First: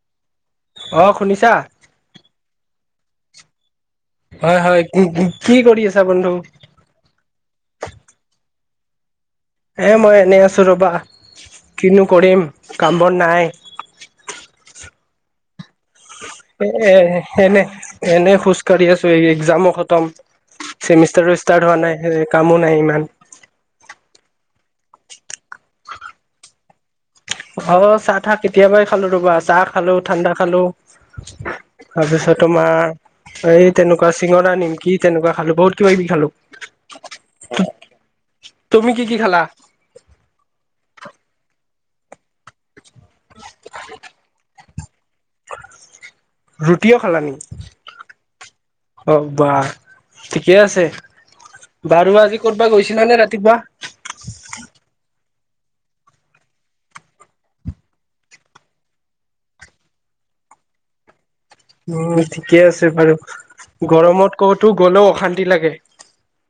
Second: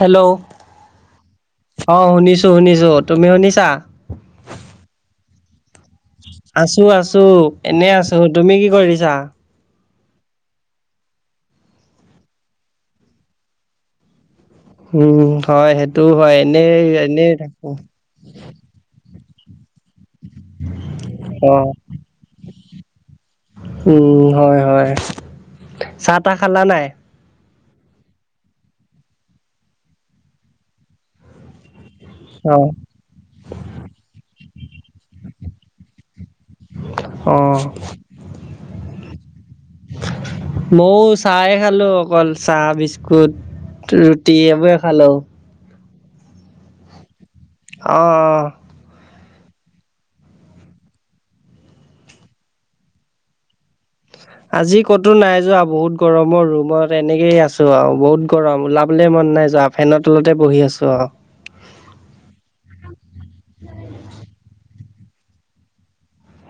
Hello অ শুনিছা? অঁ শুনিছো, শুনিছো তুমি শুনিছা? হয় হয় কি কৰি আছে! আছো, আছো, এনে আছো, তুমি কি কৰিছা? এ মই এনেই আছো ৰ'বা কিনো কৰিম কাম বোৰ নাই। উম হয় সেইটো হয় এনে এ এ এনেই এনে থাকো এনে খোজ কঢ়ি আছো এই একজামো খতম। চেমিষ্টাৰটো অ ষ্টাৰ্ট হোৱা নাই, কামো নাই ইমান। উম হয় হয় চাহ তাহ খালা নাই? অঁ চাহ তাহ কেতিয়াবাই খালো ৰবা চাহ খালো, ঠাণ্ডা খালো। তাৰপিছত অ তোমাৰ এই তেনেকুৱা চিঙৰা নিমকি তেনেকুৱা খালো, বহুত কিবা-কিবি খালোঁ। অ তুমি কি কি খেলা? মৌ চাই অকল চাহ, বিস্কুট, ৰুটি এইবোৰে খালো। ৰুটিও খালা শিকি? অ'। অহ বা ঠিকে আছে। বাৰু আজি ক'তবা গৈছিলা নে ৰাতিপুৱা? আজি ক'তো নাই যোৱা। বহুত গৰম অ' ৰুমত তেনেকেই আছো আৰু বহুত গৰম ওলাবলে মন নাই যোৱা, ফেন তলতেই বহি আছো আও। উম ঠিকে আছে বাৰু, গৰমত ক'তো গলো অশান্তি লাগে।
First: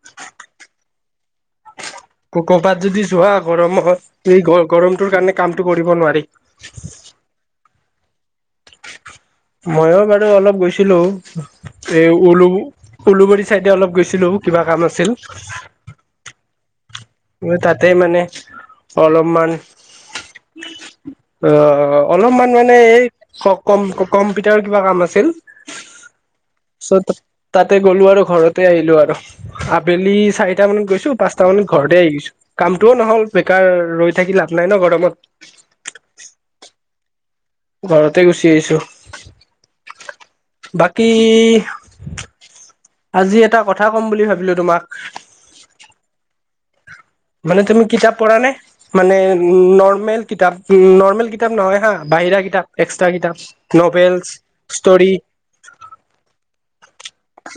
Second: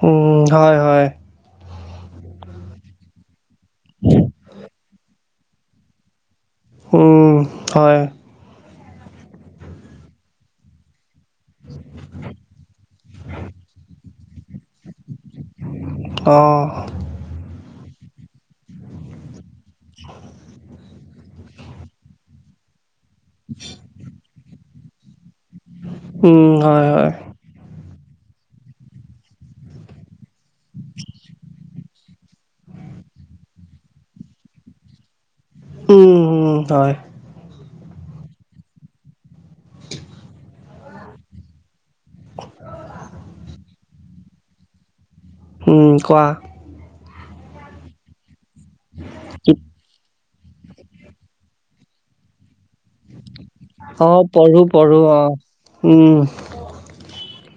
উম হয় হয়। ক'ৰবাত যদি যোৱা গৰমত, সে গৰমটোৰ কাৰণে কামটো কৰিব নোৱাৰি। উম, হয়। ময়ো বাৰু অলপ গৈছিলোঁ। এ উলু উওলুবৰী চাইডে অলপ গৈছিলো, কিবা কাম আছিল। অ'। মই তাতে মানে অলপমান। অঁ, অলমান মানে এই, ক‌ কম্পিউটাৰ কিবা কাম আছিল। উম হয় হয়। চ' তাতে গ'লো আৰু ঘৰতে আহিলো আৰ, আবেলি চাৰিটা মানত গৈছো পাঁচটা মানত ঘৰতে আহিছ। কামটো নহ'ল। বেকাৰ ৰৈ থাকি লাভ নাই ন গৰমত। হয় ঘৰতে গুচি আহিছো। বাকী, আজি এটা কথা ক'ম বুলি ভাবিলো তোমাক। ওম কোৱা। মানে তুমি কিতাপ পঢ়া নে? মানে নৰ্মেল। কিতাপ, ও নৰ্মেল কিতাপ নহয় হা বাহিৰা কিতাপ। এক্সট্ৰা কিতাপ অঁ নভেলচ, পঢ়োঁ পঢ়োঁ ষ্টৰি। অঁ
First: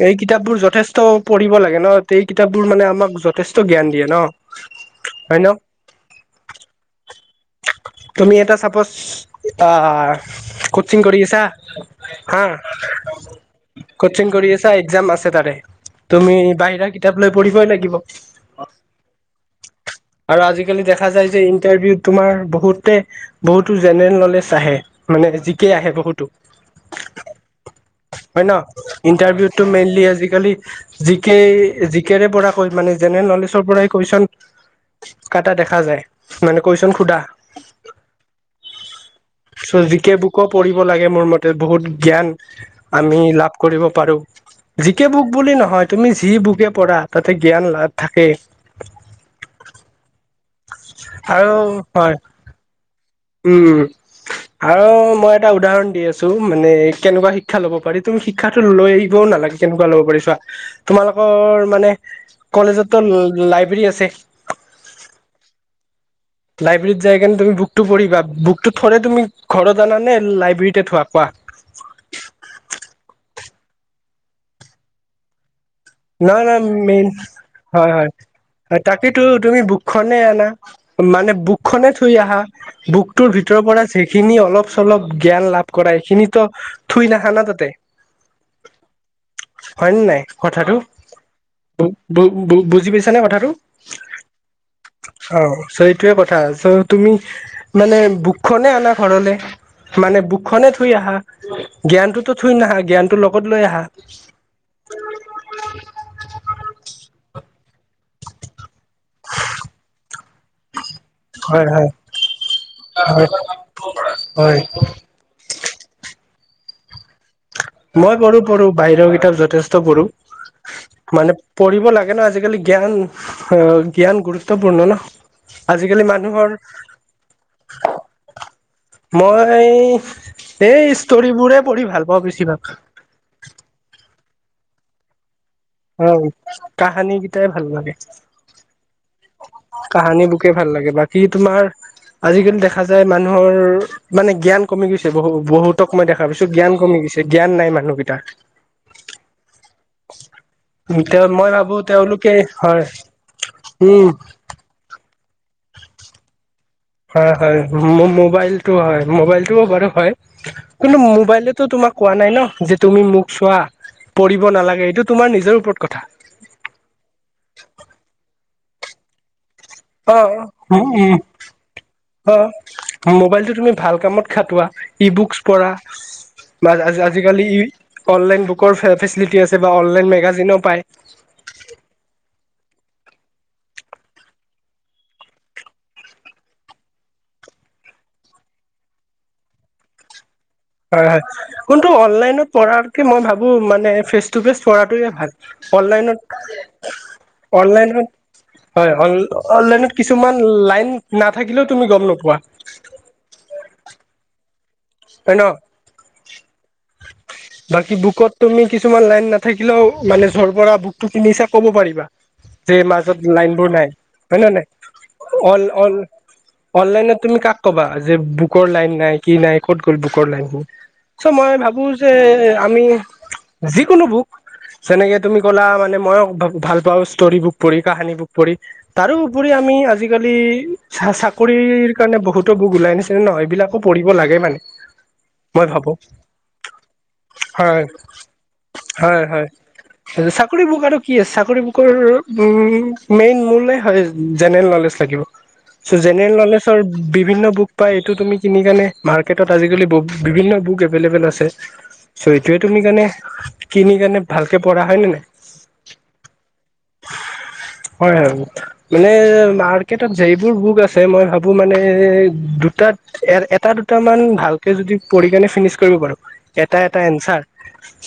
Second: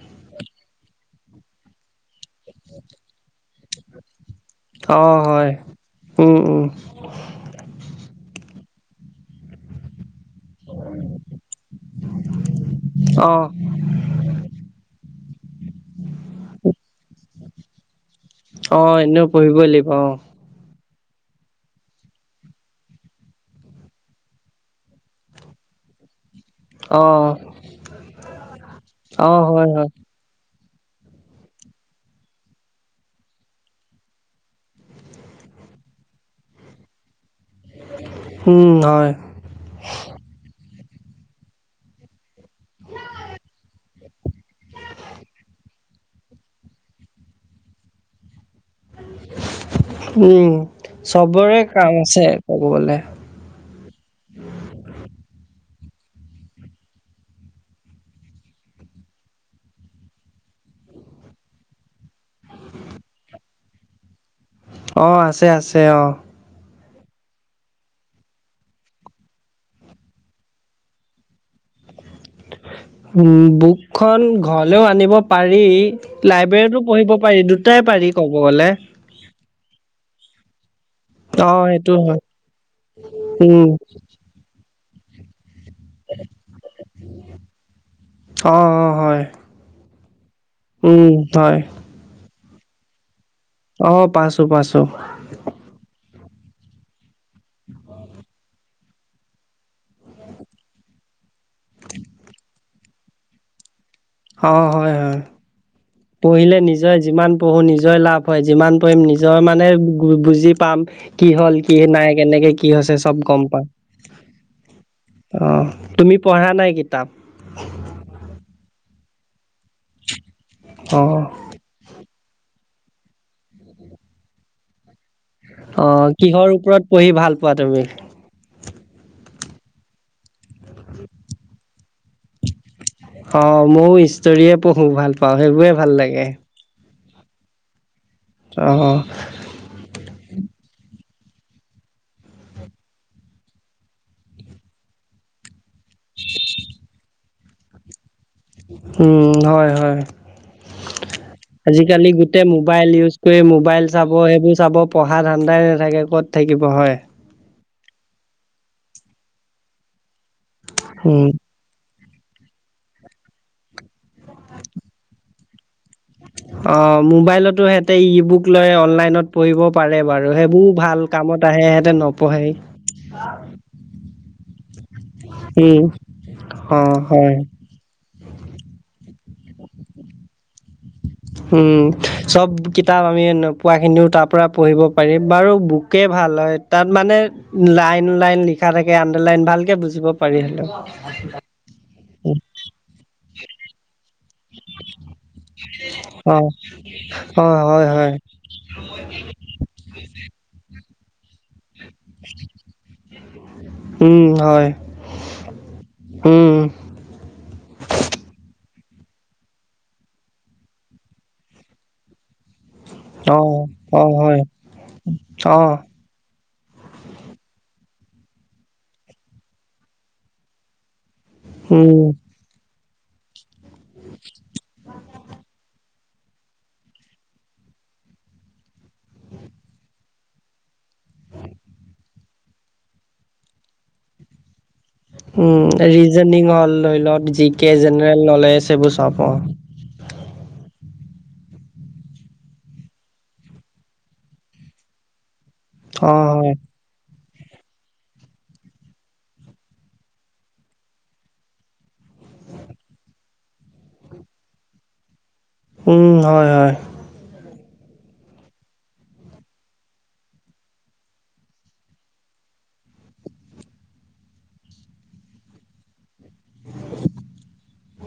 এইক। কিতাপবোৰ যথেষ্ট পঢ়িব লাগে ন, তেই কিতাপবোৰ মানে আমাক যথেষ্ট জ্ঞান দিয়ে ন! অ', হয়। উম, উম। তুমি এটা চাপ'জ আহ। কটচিং কৰিকি আছা হা। অঁ কটচিং কৰি আছা, একজাম আছে তাৰে, তুমি বাহিৰা কিতাপ লৈ পঢ়িবই লাগিব। অঁ, এনেও পঢ়িবই লি আৰু আজি কালি দেখ দেখা যায় যে ইণ্টাৰভিউত তোমাৰ বহুতে বহুতো জেনেৰেল নলেজ আহে মানে জিকে আহে বহুতো অঁ হয় ন? অঁ হয় ইন্টাৰভিউতটো হয় মেইনলি আজিকালি জি কে জি কেৰেউইআ পৰা কৈ মানে জেনেৰেল নলেজৰ পৰাই কুৱেশন কাটা দেখা যায় মানে কুৱেশন সোধা উম, হয় চজিকীয়া বুক পঢ়ি [unintelligible] লাগে মোৰ মতে বহুত জ্ঞান আমি লাভ কৰিব বাৰু জি কে বুক বুলি নহয় তুমি যি বুকে পঢ়া তাতে জ্ঞান লাভ থাকে। [inaudible] উম আৰু চবৰে কাম হয় আছে ক'ব গ'লে। উম আৰু মই এটা এটা উদাহৰণ দি আছোঁ মানে কেনেকুৱা শিক্ষা ল'ব পাৰি। তুমি শিক্ষাাটো লৈ আহিবও নালাগে। কেনেকুৱা ল'ব পাৰি চোৱা। তোমালোকৰ মানে কলেজতো লাইব্ৰেৰী আছে অ', আছে আছে অ'। লাইব্ৰেৰীত যাই কিনে তুমি বুকটো পঢ়িবা, বুকটো থৰে তুমি ঘৰত আনানে লাইব্ৰেৰীতে থোৱা কোৱা। [unintelligible] উম, বুকখন ঘৰলেও আনিব পাৰি। নহয় লাইব্ৰেৰীতো নহয় মেইন পঢ়িব পাৰি, দুটাই হয় হয় পাৰি ক'ব গ'লে। তাকেতো তুমি বুকখনেহে আনা। মানে বুক অঁ খনে সেইটো থয় হয় আহা, বুকটোৰ ভিতৰৰ অঁ পৰা যেইখিনি অলপ অলপ জ্ঞান লাভ কৰা এইখিনিতো থুই নাহানা তাতে। অঁ হয় হয় নে নাই কথাটো? উম, হয়। বু বুজি পাইছানে কথাটো? অ পাইছো পাইছো অ' সেইটোয়ে কথা। চো তুমি মানে বুকখনে অনা ঘৰলে, মানে বুকখনে থুই আহা। জ্ঞানটোতো থয় নাহা, জ্ঞানতো লগত লৈ আহা। অ' হয়, হয়। পঢ়িলে নিজে যিমান পঢ়ো নিজই লাভ হয়, যিমান কৰিম নিজৰ মানে বুজি পাম কি হ'ল হয় কি হয় নাই কেনেকে কি হৈছে চ'ব হয় গ'ম পাম। হয়। অ' তুমি পঢ়া নাই কিতাপ? মই পঢ়ো, পঢ়ো, বাহিৰৰ কিতাপ যথেষ্ট পঢ়ো, অ মানে পঢ়িব লাগে ন আজি আজিকালি জ্ঞান, অ' জ্ঞান গুৰুত্বপূৰ্ণ ন। আজিকালি অ' মানুহৰ কিহৰ ওপৰত পঢ়ি ভাল পোৱা তুমি? মই এই ষ্টৰিবোৰে পঢ়ি ভাল পাওঁ বেছিভাগ। অ', ময়ো ইষ্টৰয়ে পঢ়ো, ভাল পাওঁ, সেইবোৰে ভাল অ লাগে। কাহানী কেইটাই ভাল লাগে। অ' কাহানীবোকেই ভাল লাগে, বাকী তোমাৰ আজিকালি দেখা যায় মানুহৰ মানে জ্ঞান কমি গৈছে, বহু-বহুতক মই দেখা পাইছো জ্ঞান কমি গৈ গৈছে, জ্ঞান নাই মানুহকেইটাৰ। উম, হয় হয়। তেওঁ মই ভাবো আজিকালি তেওঁলোকে গোটেই হয় মোবাইল ইউজ কৰি মোবাইল উম চাব, সেইবোৰ চাব, পঢ়া ধান্দাই নাথাকে, ক'ত থাকি হয় হয়, মো-মোবাইলটো হয়, মোবাইলটোও বাৰু হয়। কিন্তু উম মোবাইলটোৱেতো তোমাক কোৱা নাই ন, যে তুমি মোক চোৱা। পঢ়িব নালাগে, এইটো তোমাৰ নিজৰ ওপৰত কথা। অ', মোবাইলতো সিহঁতে ই বুক লৈ অনলাইনত পঢ়িব পাৰে অ বাৰু, সেইবোৰ উ ভাল কামত আহে, সিহঁতে অ নপঢ়েই। মোবাইলটো তুমি ভাল কামত খাটোৱা ই বুকচ পঢ়া, বা অ হয় আজি-আজিকালি ই অনলাইন বুকৰ ফেচ-ফেচিলিটী টি আছে, বা অনলাইন মেগাজিনো পায়। উম, চব কিতাপ আমি নোপোৱাখিনিও তাৰ পৰা পঢ়িব পাৰি, বাৰু বুকে ভাল হয়, তাত মানে লাইন লাইন লিখা থাকে, আন্দাৰ লাইন ভালকে বুজিব পাৰি হ'লেও হয় হয়, কোনটো অনলাইনত পঢ়াতকৈ মই ভাবো মানে ফেচ টো ফেচ পঢ়াটোৱেই ভাল, অ অ হয় অনলাইনত-অনলাইনত হয় হয় হয়, অনলাইনত কিছুমান লাইন নাথাকিলেও তুমি গম নোপোৱা উম, হয়। হয়, ন! উম বাকী বুকত তুমি কি কিছুমান লাইন নাথাকিলেও মানে য'ৰ পৰা বুকটো কিনিচা ক'ব পাৰিবা। যে, মাজত অ লাইনবোৰ নাই, অ হয় হয়নে নাই? অ অল-অল অনলাইনত তুমি কাক ক'বা? যে, বুকৰ লাইন নাই, কি নাই, ক'ত গ'ল বুকৰ লাইনবোৰ? চ' মই ভাবোঁ উম যে, আমি যিকোনো বুক, যেনেকে তুমি ক'লা মানে মই ভা-ভাল পাওঁ ষ্টৰি বুক পঢ়ি, কাহানী বুক পঢ়ি, তাৰোউপৰি আমি আজিকালি চাকৰিৰ কাৰণে বহুতো বুক ওলাই আনিছিলে ন' এইবিলাকো পঢ়িব লাগে মানে। মই উম ভাবো ৰিজনিং হ'ল ধৰি লওক জিকে হয় জেনেৰেল নলেজ সেইবোৰ চাব হয় অ'। হয় চাকৰি বুক আৰু। কি চাকৰি বুকৰ মেইন মূলেই হয় জেনেৰেল নলেজ লাগিব। অ জেনেৰেল হয় নলেজৰ বিভিন্ন বুক পায় এইটো তুমি কিনি কেনে মাৰ্কেটত আজিকালি বিভিন্ন বুক এভেলভেল আছে। চ' এইটোয়ে তুমি কাৰণে কিনি কাৰণে ভালকে পঢ়া হয় নে নাই। উম হয়-হয়। হয়, হয় মানে মাৰ্কেটত যিবোৰ বুক আছে মই ভাবো মানে দুটাত। এ এটা দুটামান ভালকে যদি পঢ়ি কেনে ফিনিছ কৰিব পাৰো। এটা-এটা আনচাৰ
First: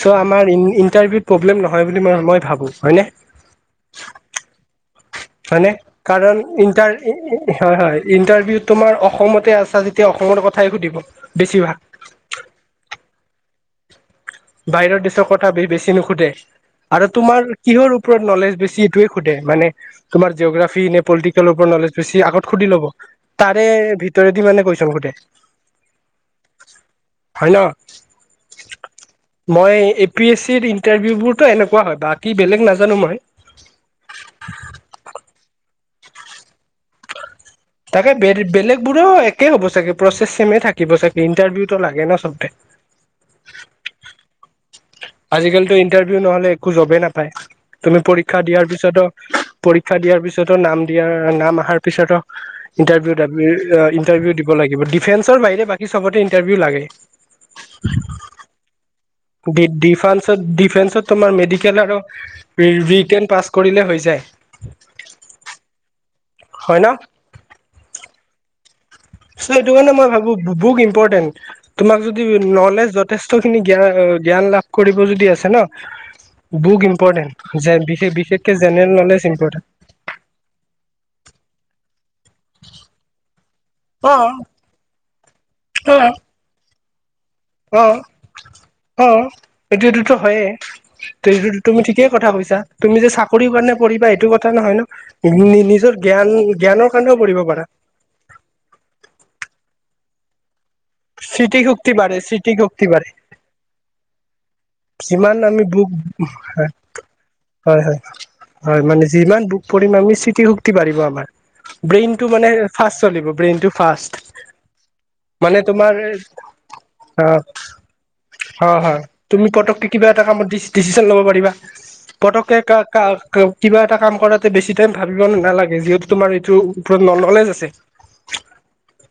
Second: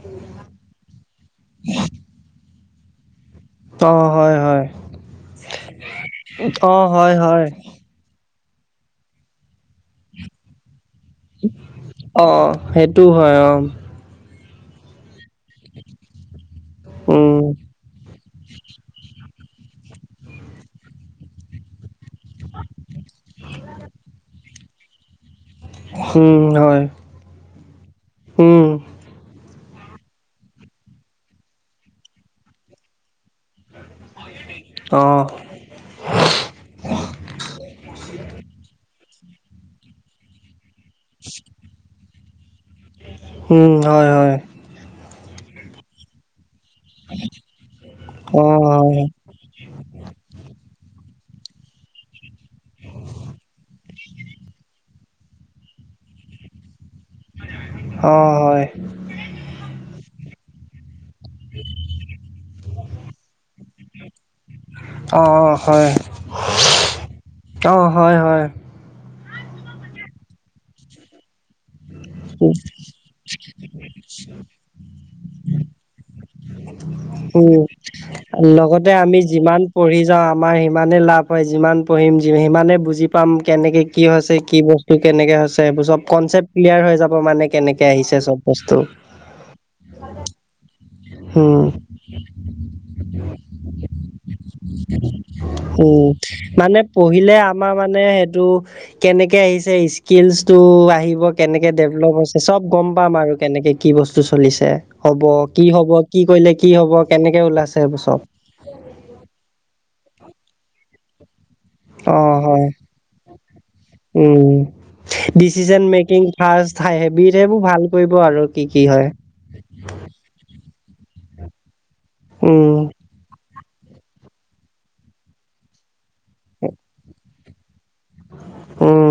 চ' আমাৰ ইটাৰভিউত প্ৰব্লেম নহয় বুলি মই ভাবো হয়নে? অ' হয়-হয়। হয়নে কাৰণ অ', ইটাৰ হয়, হয় হয় ইণ্টাৰভিউ। তোমাৰ অসমতে আছা যেতিয়া অসমৰ কথাই সুধিব। বেছিভাগ অ' সেইটো হয় অ' বাহিৰৰ দেশৰ কথা বেছি নুসোধে আৰু উম, তোমাৰ কিহৰ ওপৰত নলেজ বেছি এইটোৱে সোধে মান তোমাৰ জিঅ'গ্ৰাফিক নে পলিটেল প নলেজ। [unintelligible] আগত সুধি ল'ব তাৰে ভিতৰেদি মানে কুৱেশ্বন সোধে হম, হয় হয় ন হম। মই এ পি এ চি ইন্টাভিউবোৰটো এনেকুৱা‌ হয়, বাকী বেলেগ নাজানোঁ মই। আহ। তাকে বেলেগ বোৰো একে হ'ব চাগে প্ৰচেছ ছেমে থাকিব চাগে ইণ্টাৰভিউতটো লাগে ন। [unintelligible] উম হয়-হয়। আজিকালিতো ইন্টাৰভিউ নহ'লে একো একো জবেই নাপায় তুমি পৰীক্ষা অ', দিয়াৰ হয়। পিছতো পৰীক্ষা দিয়াৰ পিছতো নাম দিয়াৰ নাম অহাৰ পিছত ইণ্টাৰভিউ ইণ্টাৰভিউ দিব লাগিব। ডিফেন্সৰ বাহি বাকী চবতে ইণ্টাৰভিউ লাগে অ হয় ডি ডিফান্সত, ডিফেন্সত তোমাৰ মেডিকেল পেৰুবিকেন পাছ কৰিলে হৈ যায়। অ', হয়। হয় ন অ হয় হয় চ' সেইটো কাৰণে মই ভাবো বু বুক ইম্পৰ্টেণ্ট তোমাক যদি উম, নলেজ যথেষ্ট খিনি জ্ঞান লাভ কৰিব যদি আছে ন। বুক ইম্পৰ্টেণ্ট উম বিশেষ বিশেষকে লগতে জেনেৰেল আমি নলেজ যিমান ইম্পৰ্টেণ্ট পঢ়ি যাওঁ আমাৰ সিমানে লাভ হয় যিমান পঢ়িম সিমানে বুজি পাম কেনেকে কি অ হৈছে কি বস্তু কেনেকে হৈছে চব কনচেপ্ট ক্লিয়াৰ হৈ যাব মানে অ কেনেকে আহিছে চব বস্তু। অ এইটো এইটোতো হয়েই এইটো উম। তুমি ঠিকেই কথা কৈছা তুমি যে চাকৰিৰ কাৰণে পঢ়িবা সেইটো কথা নহয় ন নি নিজৰ উম, জ্ঞান মানে জ্ঞানৰ কাৰণেও পঢ়িলে পঢ়িব পাৰা আমাৰ মানে সেইটো কেনেকে আহিছে। স্কিলচ টো আহিব স্মৃতি কেনেকে শক্তি ডেভলপ বাঢ়ে হৈছে স্মৃতি চব গম শক্তি বাঢ়ে পাম আৰু কেনেকে কি বস্তু চলিছ ছে হ'ব যিমান আমি কি হ'ব বুক কি কৰিলে হয়, কি হ'ব কেনেকে ওলাইছে হয়, সেইবোৰ চব হয়, মানে যিমান বুক কৰিম আমি। স্মৃতি শক্তি বাঢ়িব আমাৰ অ ব্ৰেইনটো মানে হয় ফাৰ্ষ্ট চলিব ব্ৰেইনটো ফাৰ্ষ্ট উম ডিচিচন মেকিং ফাৰ্ষ্ট হাই হেবিত সেবোৰ ভাল কৰিব আৰু কি কি হয়। তুমি পতককে কিবা এটা কামত ডি ডিচিছন ল'ব পাৰিবা পতককে উম [unintelligible] কিবা এটা কাম কৰাতে বেছি টাইম ভাবিব নালাগে যিহেতু তোমাৰ এইটোৰ ওপৰত ন নলেজ আছে উম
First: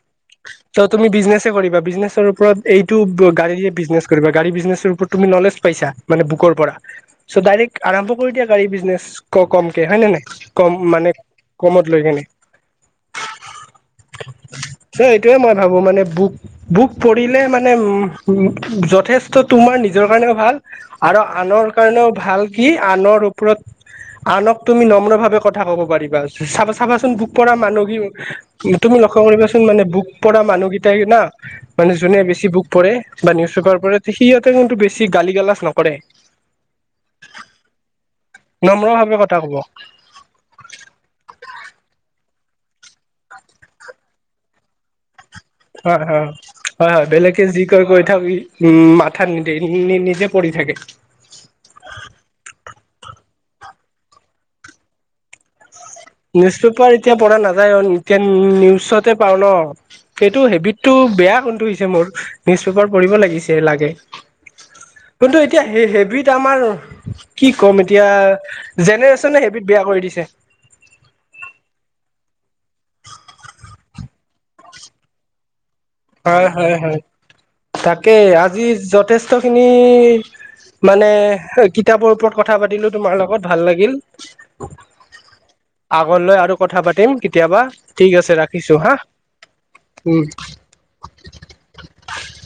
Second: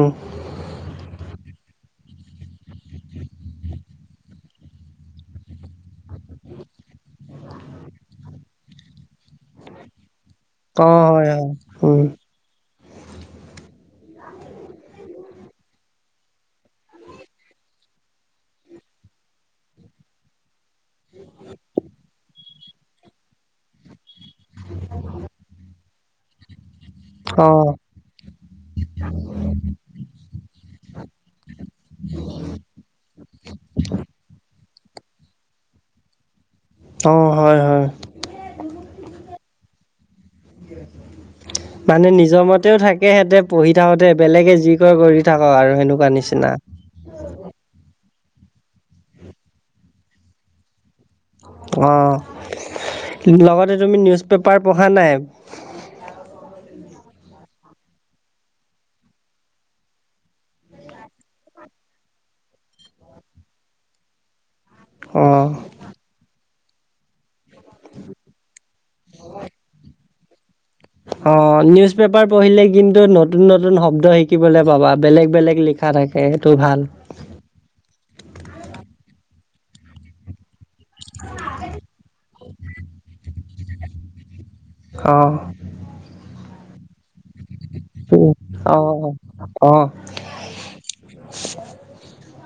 চ তুমি বিজনেছে কৰিবা বিজনেচ। মুঠৰ ওপৰত এইটো গাড়ীৰে বিজনেছ কৰিব গাড়ী বিজনেছ টোৰ ওপৰত তুমি নলেজ পাইছা মানে বুকৰ পৰা চ' ডাইৰেক্ট আৰম্ভ কৰি দিয়া গাড়ী বিজনেছ ক কমকে হয় নে নাই কম অ মানে হয় হয় কমত উম লৈ কিনে [unintelligible] এ এইটোয়ে মই ভাবো, মানে বুক, বুক পৰিলে মানে উম, যথেষ্ট তোমাৰ নি নিজৰ কাৰণেও ভাল আৰু আনৰ কাৰণেও ভাল কি আনৰ ওপৰত আনক তুমি নম্ৰ ভাৱে কথা ক'ব পাৰিবা চাব চাবাচোন বুক অ কৰা মানুহ গিও, তুমি লক্ষ্য কৰিবাচোন মানে বুক পৰা মানুহকেইটাই না। মানে যোনে বেছি বুক পঢ় বা নিউজ পেপাৰ পৰে সিহঁতে কিন্তু বেছি গালি গালাজ নকৰে। অ হয় হয় নম্ৰ ভাৱে কথা কব তেঁও থাকে সেহেতি থাকোতে বেলেগে যি ক কৰি থাকক আৰু হয় সেনেকুৱা হয় নিচিনা হয় হয় বেলেকে যি কয় কৈ থাকি উম মাথাত নিদে নিজে পৰি থাকে অ লগতে তুমি নিউজ পেপাৰ পঢ়া নাই নিউজ পেপাৰ এতিয়া পঢ়া নাযায় এতিয়া নিউজতে পাও ন সেইটো হেবিটটো খুব বেয়া কোনটো হৈছে মোৰ নিউজ পেপাৰ পঢ়িব লাগিছে লাগে কিন্তু অঁ এতিয়া সেই হেবিত আমাৰ কি ক'ম এতিয়া জেনেৰেশ্যনে হেবিধ বেয়া কৰি দিছে। অ' নিউজ পেপাৰ পঢ়িলে কিন্তু নতুন নতুন শব্দ শিকিবলৈ পাবা বেলেগ বেলেগ লিখা থাকে হয় সেইটো হয় ভাল হয় তাকেই আজি যথেষ্ট খিনি মানে কিতাপৰ ওপৰত কথা পাতিলো তোমাৰ লগত ভাল লাগিল। অঁ আগত লৈ আৰু কথা পাতিম কেতিয়াবা, ঠিক আছে ৰাখিছো হা। অঁ অঁ উম। [unintelligible]